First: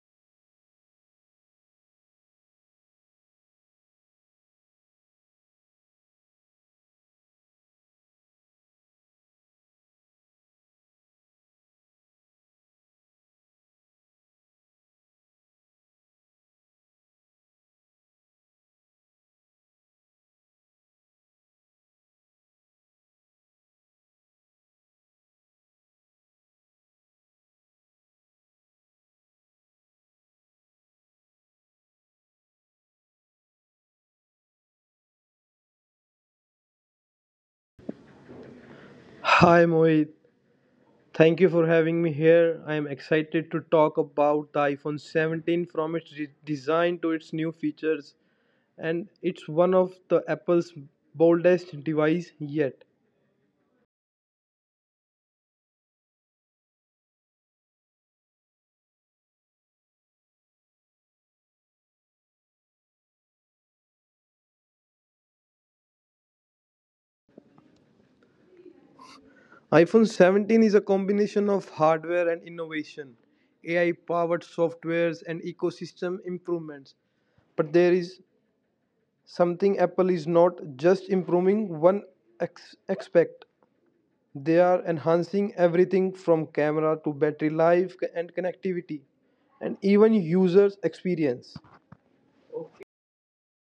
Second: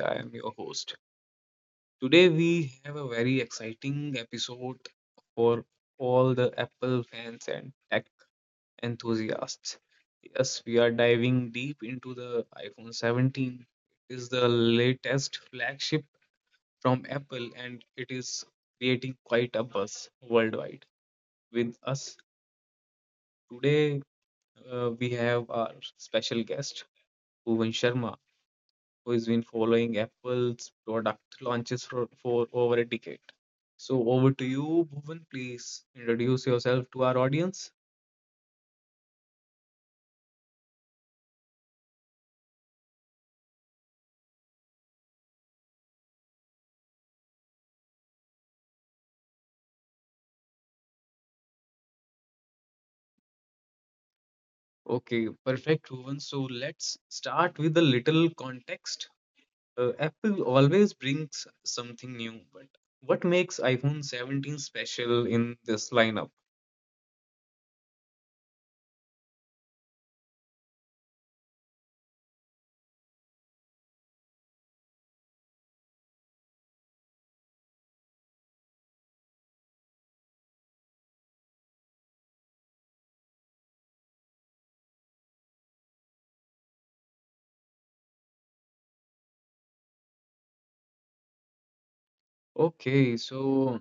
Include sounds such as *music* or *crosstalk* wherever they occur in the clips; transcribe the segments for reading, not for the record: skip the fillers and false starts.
I am your host. Today we have a very exciting episode for all the Apple fans and tech enthusiasts. Yes, we are diving deep into the iPhone 17. It is the latest flagship from Apple, and it is creating quite a buzz worldwide. With us today, we have our special guest Bhuvan Sharma, who has been following Apple's product launches for, over a decade. So, over to you, Bhuvan. Please introduce yourself to our audience. Hi Mohit, thank you for having me here. I am excited to talk about the iPhone 17 from its design to its new features, and it's one of the Apple's boldest device yet. Okay, perfect, Bhuvan. So, let's start with a little context. Apple always brings something new, but what makes iPhone 17 special in this lineup? iPhone 17 is a combination of hardware and innovation, AI powered softwares and ecosystem improvements. But there is something Apple is not just improving one aspect. They are enhancing everything from camera to battery life and connectivity and even users experience. Okay, so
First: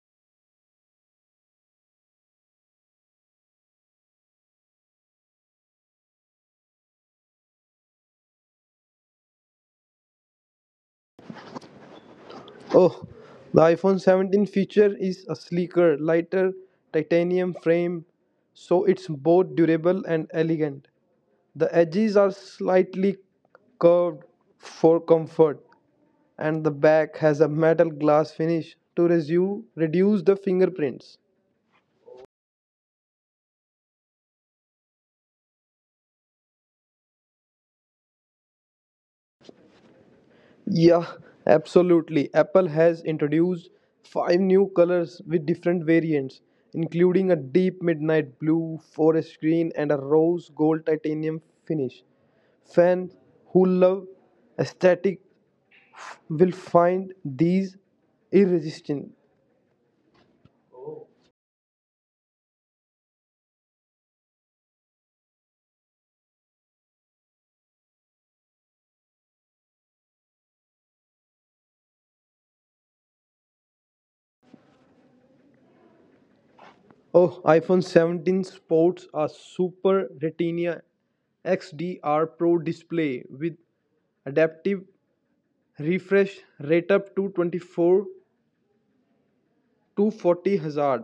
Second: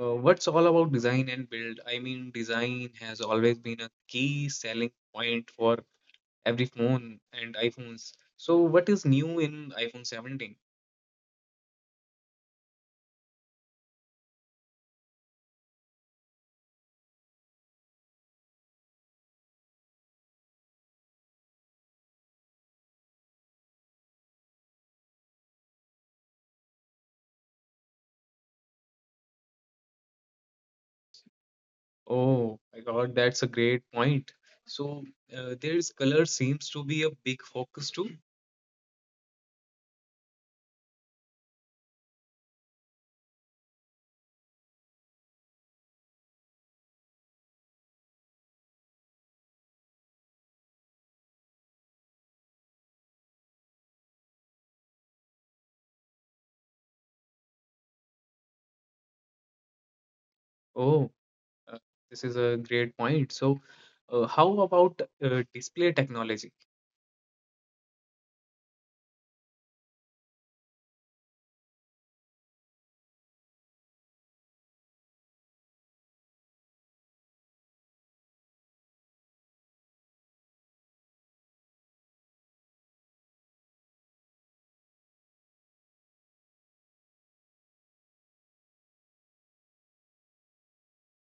What's all about design and build? I mean, design has always been a key selling point for every phone and iPhones. So, what is new in iPhone 17? Oh, the iPhone 17 feature is a sleeker, lighter titanium frame so it's both durable and elegant. The edges are slightly curved for comfort and the back has a metal glass finish to reduce the fingerprints. Oh my God, that's a great point. So, there's color seems to be a big focus too. Yeah, absolutely. Apple has introduced five new colors with different variants, including a deep midnight blue, forest green, and a rose gold titanium finish. Fans who love aesthetic will find these irresistible. Oh, uh, this is a great point. So, how about display technology? Oh, iPhone 17 sports a Super Retina XDR Pro display with adaptive refresh rate up to 24 240 Hazard.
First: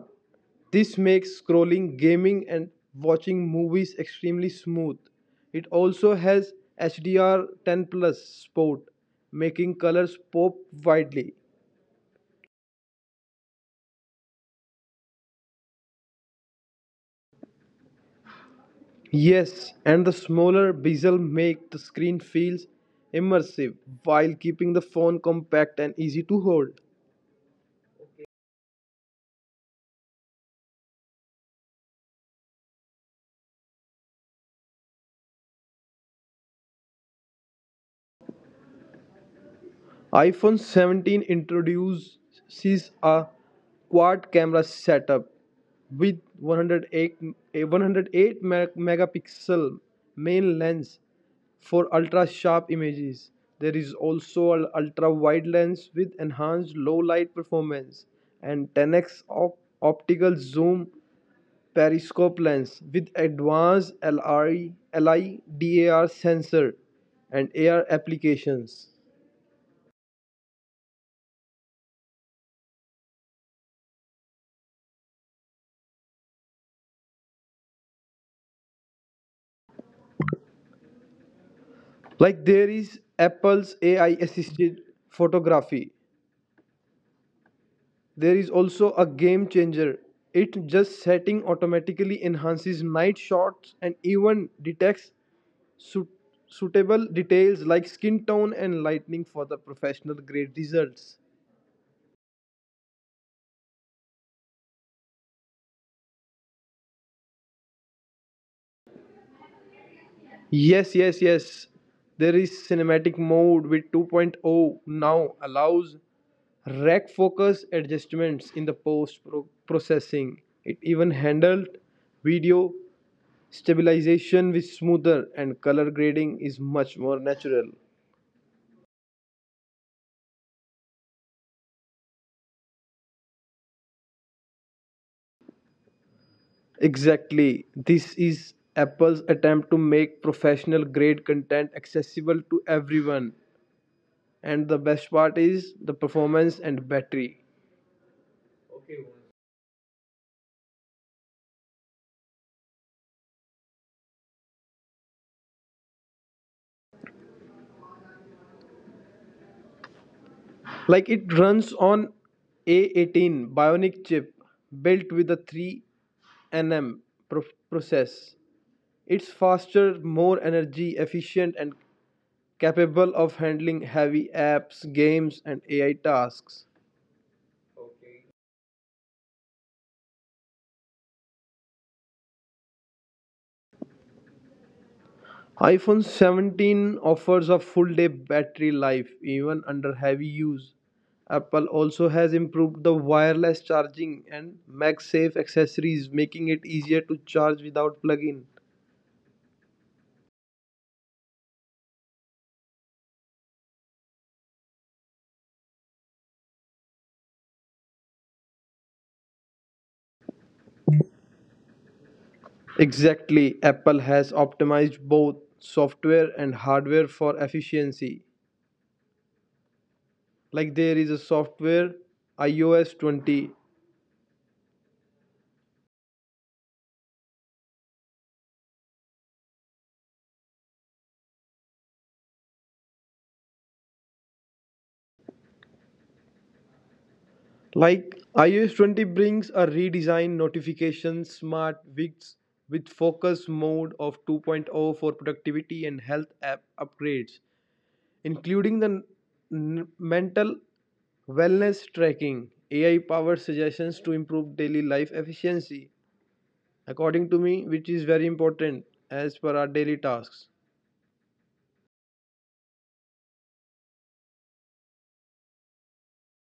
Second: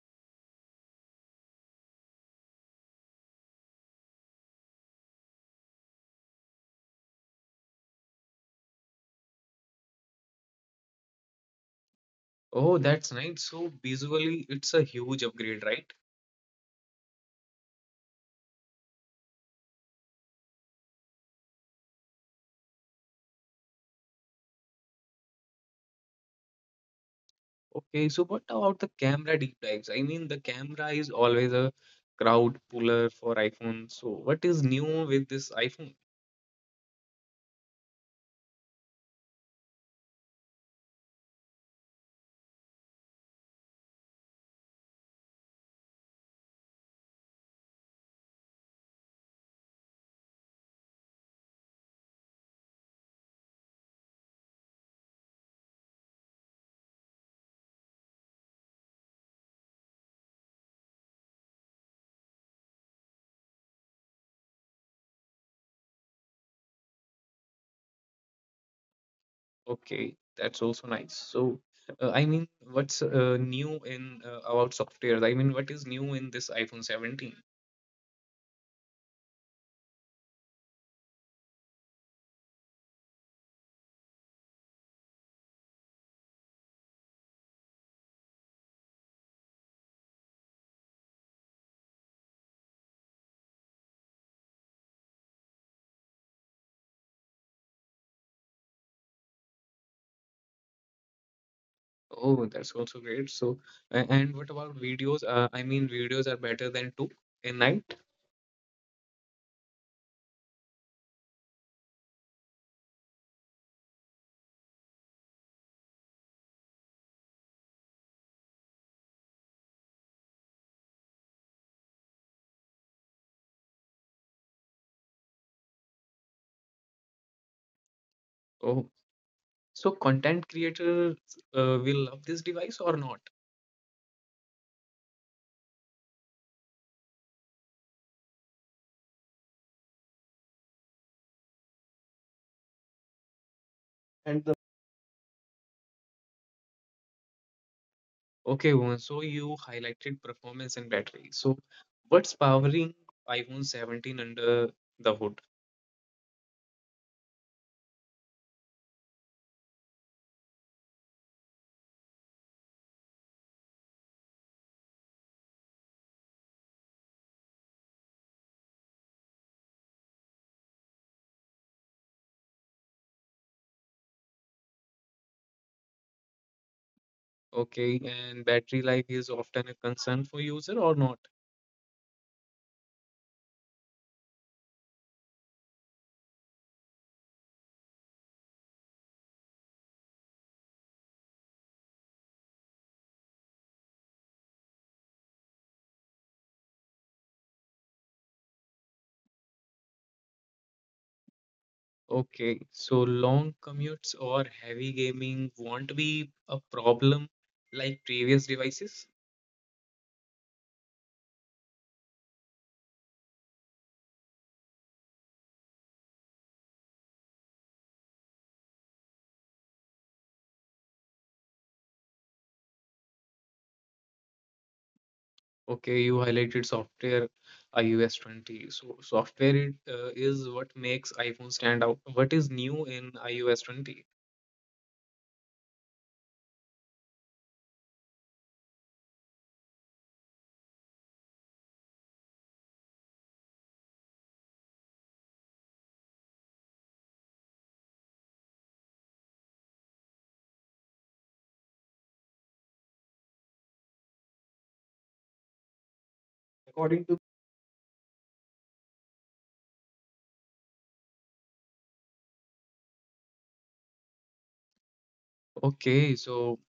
This makes scrolling, gaming, and watching movies extremely smooth. It also has HDR 10 Plus Sport, making colors pop widely. Oh, that's right. So, visually, it's a huge upgrade, right? Yes, and the smaller bezel make the screen feels immersive while keeping the phone compact and easy to hold. Okay, so what about the camera deep dives? I mean, the camera is always a crowd puller for iPhone. So what is new with this iPhone? iPhone 17 introduces a quad camera setup with 108 megapixel main lens for ultra sharp images. There is also an ultra wide lens with enhanced low light performance and 10x optical zoom periscope lens with advanced LIDAR sensor and AR applications. Okay, that's also nice. So I mean, what's new in about software? I mean, what is new in this iPhone 17? Like there is Apple's AI assisted photography. There is also a game changer. It just setting automatically enhances night shots and even detects suit- suitable details like skin tone and lighting for the professional grade results. Oh, that's also great. So and what about videos? I mean, videos are better than two in night. Yes, yes, yes, there is cinematic mode with 2.0 now allows rack focus adjustments in the post processing. It even handled video. Stabilization is smoother and color grading is much more natural. Oh, so content creators will love this device or not? Exactly. This is Apple's attempt to make professional grade content accessible to everyone. And And the best part is the performance and battery. Okay, Bhuvan, so you highlighted performance and battery. So what's powering iPhone 17 under the hood? Like it runs on A18 Bionic chip built with a 3 nm pro- process. It's faster, more energy efficient, and capable of handling heavy apps, games, and AI tasks. Okay, and battery life is often a concern for user or not? iPhone 17 offers a full day battery life even under heavy use. Apple also has improved the wireless charging and MagSafe accessories, making it easier to charge without plug-in. Okay, so long commutes or heavy gaming won't be a problem like previous devices. Exactly, Apple has optimized both software and hardware for efficiency. Like there is a software, iOS 20. Okay, you highlighted software iOS 20. So software is what makes iPhone stand out. What is new in iOS 20? Like iOS 20 brings a redesigned notification smart widgets with focus mode of 2.0 for productivity and health app upgrades, including the mental wellness tracking, AI powered suggestions to improve daily life efficiency, According to according to me, which is very important as per our daily tasks. Okay, so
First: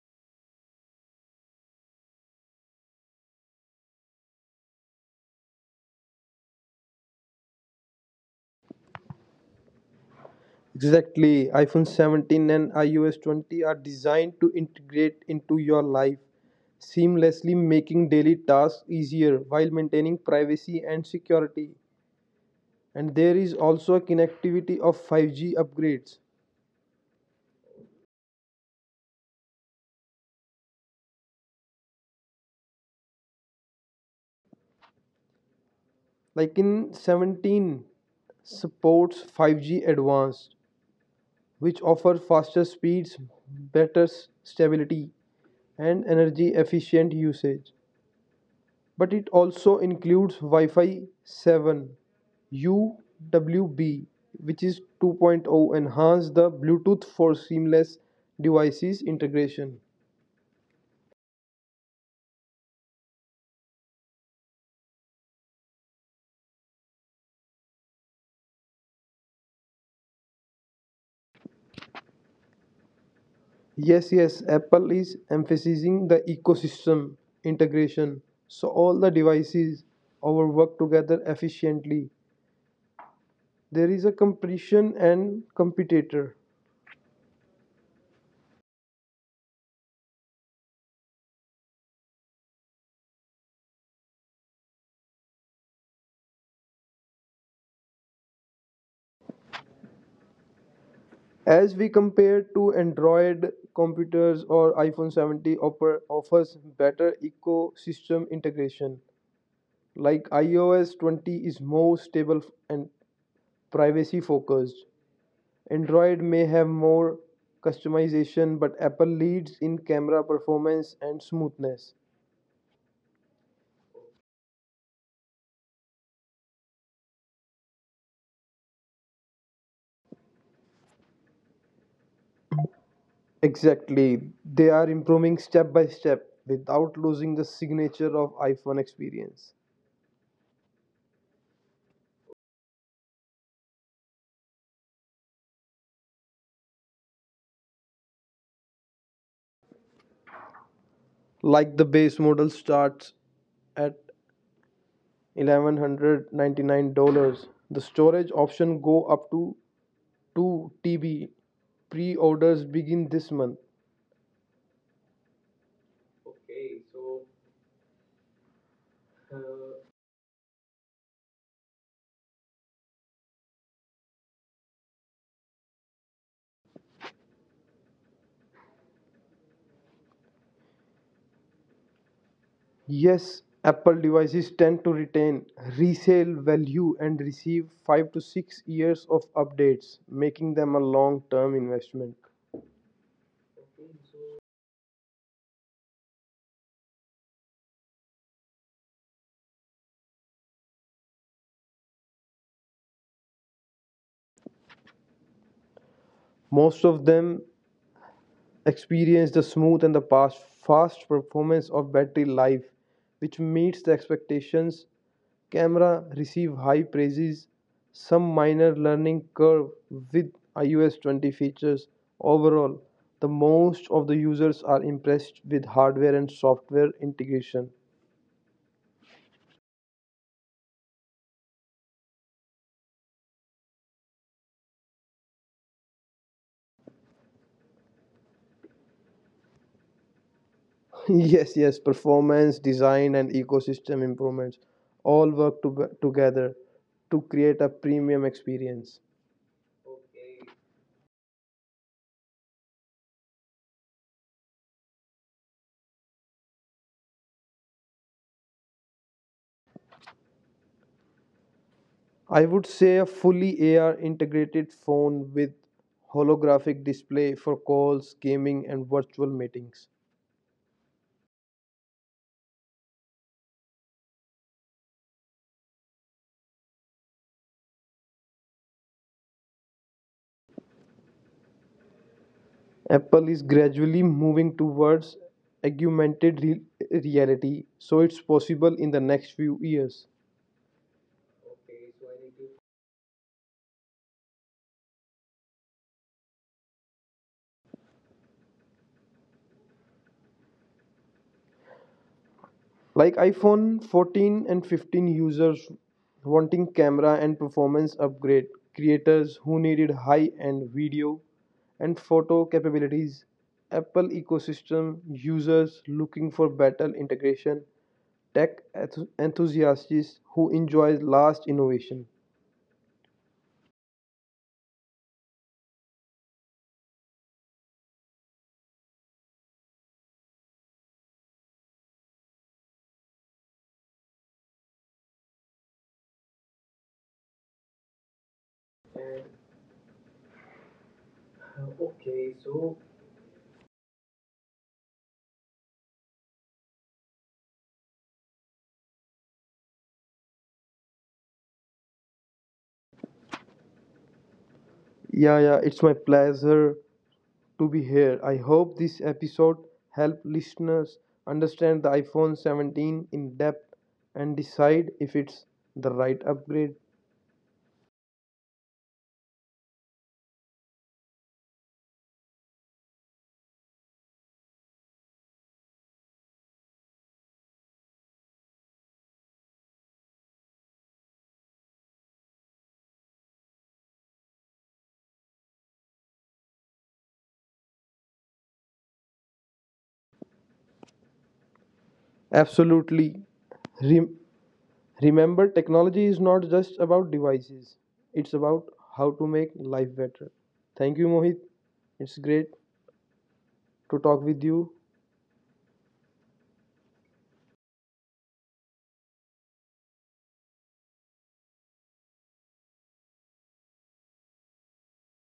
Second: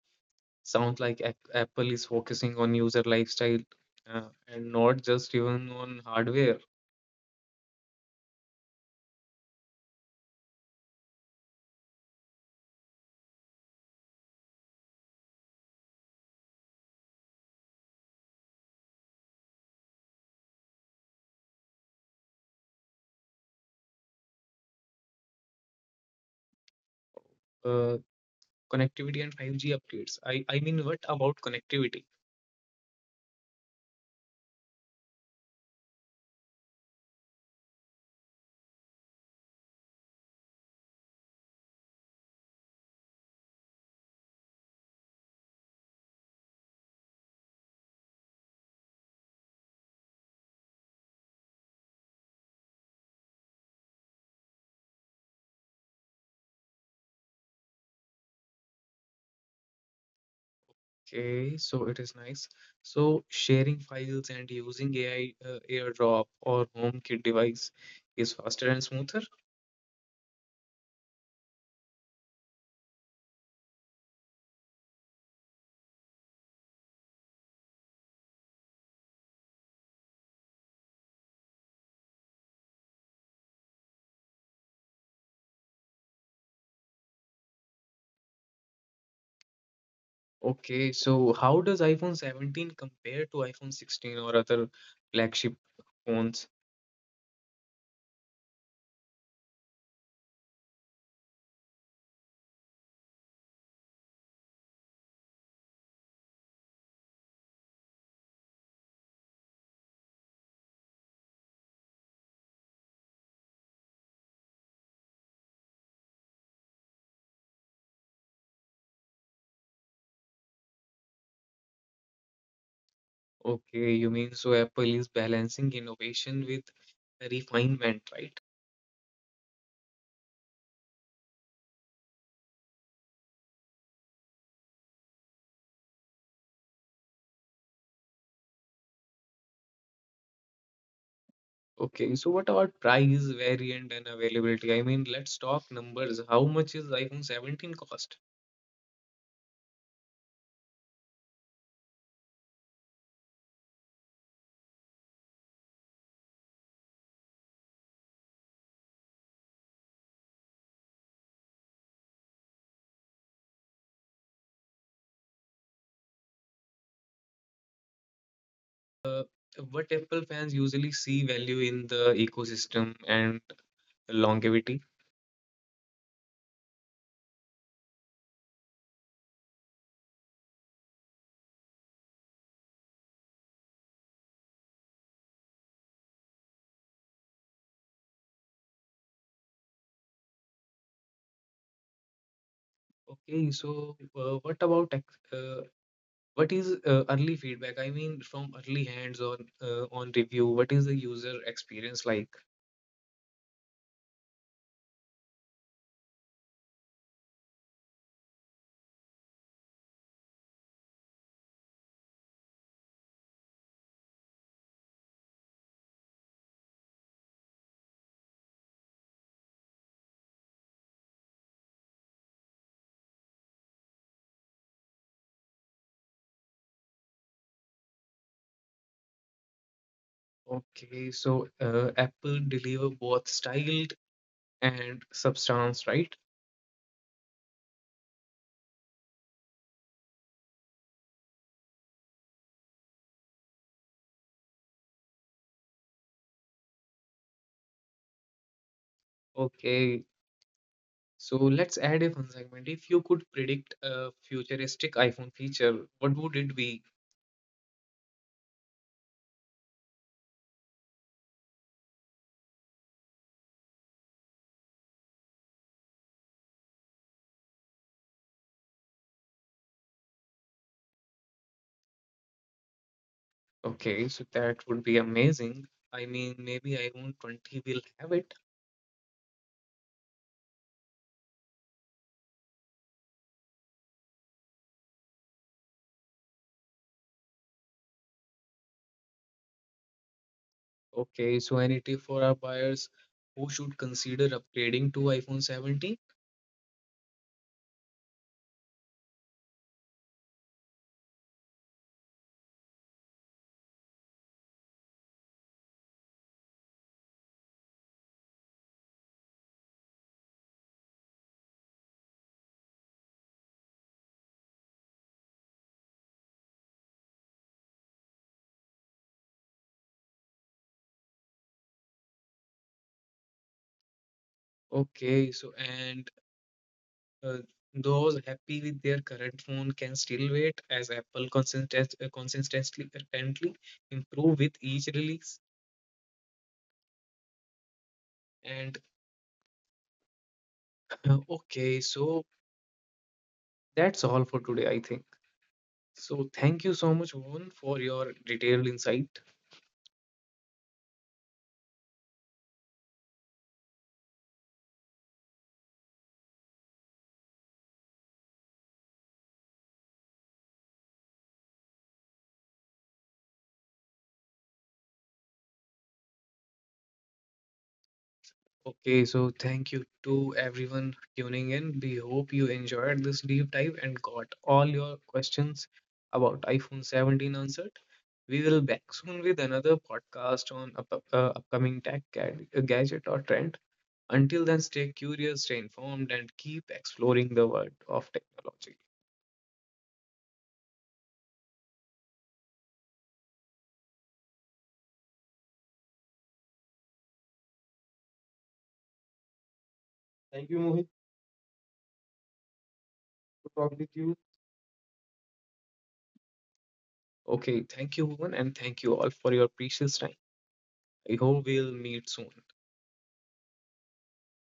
sounds like Apple is focusing on user lifestyle and not just even on hardware. Exactly. iPhone 17 and iOS 20 are designed to integrate into your life seamlessly, making daily tasks easier while maintaining privacy and security. And there is also a connectivity of 5G upgrades. Uh, Connectivity and 5G upgrades. I mean, what about connectivity? Like in 17 supports 5G Advanced, which offer faster speeds, better stability, and energy efficient usage. But it also includes Wi-Fi 7 UWB, which is 2.0 point oh, enhance the Bluetooth for seamless devices integration. Okay, so it is nice. So sharing files and using AI AirDrop or HomeKit device is faster and smoother. Yes, yes, Apple is emphasizing the ecosystem integration so all the devices our work together efficiently. There is a competition and competitor. Okay, so how does iPhone 17 compare to iPhone 16 or other flagship phones? As we compare to Android computers or iPhone 70 offers better ecosystem integration. Like iOS 20 is more stable and privacy focused. Android may have more customization, but Apple leads in camera performance and smoothness. Okay, you mean so Apple is balancing innovation with refinement, right? Exactly. They are improving step by step without losing the signature of iPhone experience. Okay, so what about price, variant, and availability? I mean, let's talk numbers. How much is iPhone 17 cost? Like the base model starts at $1199. The storage option go up to 2 TB. Pre-orders begin this month. Uh, what Apple fans usually see value in the ecosystem and longevity. Yes, Apple devices tend to retain resale value and receive 5 to 6 years of updates, making them a long-term investment. Okay, so what about what is early feedback? I mean, from early hands on review, what is the user experience like? Most of them experience the smooth and the past fast performance of battery life, which meets the expectations. Camera receive high praises, some minor learning curve with ios 20 features. Overall, the most of the users are impressed with hardware and software integration. Okay, so Apple deliver both style and substance, right? *laughs* Yes, yes, performance design and ecosystem improvements all work together to create a premium experience. Okay, so let's add a fun segment. If you could predict a futuristic iPhone feature, what would it be? I would say a fully AR integrated phone with holographic display for calls, gaming, and virtual meetings. Okay, so that would be amazing. I mean, maybe iPhone 20 will have it. Apple is gradually moving towards augmented reality, so it's possible in the next few years. Okay, so any tip for our buyers who should consider upgrading to iPhone 17? Like iPhone 14 and 15 users wanting camera and performance upgrade, creators who needed high-end video and photo capabilities, Apple ecosystem users looking for better integration, tech enthusiasts who enjoy last innovation. Okay, so and Uh, those happy with their current phone can still wait as Apple consistently apparently improve with each release. And okay, so That's all for today, I think. So thank you so much, Vivun, for your detailed insight. Yeah, yeah, it's my pleasure to be here. I hope this episode helped listeners understand the iPhone 17 in depth and decide if it's the right upgrade. Okay, so thank you to everyone tuning in. We hope you enjoyed this deep dive and got all your questions about iPhone 17 answered. We will back soon with another podcast on upcoming tech gadget or trend. Until then, stay curious, stay informed, and keep exploring the world of technology. Absolutely. Rem- remember, technology is not just about devices, it's about how to make life better. Thank Thank you, you, Mohit, Mohit. It's great for to talk talking with with you. you. Okay, thank you, Bhuvan, and thank you all for your precious time. I hope we'll meet soon.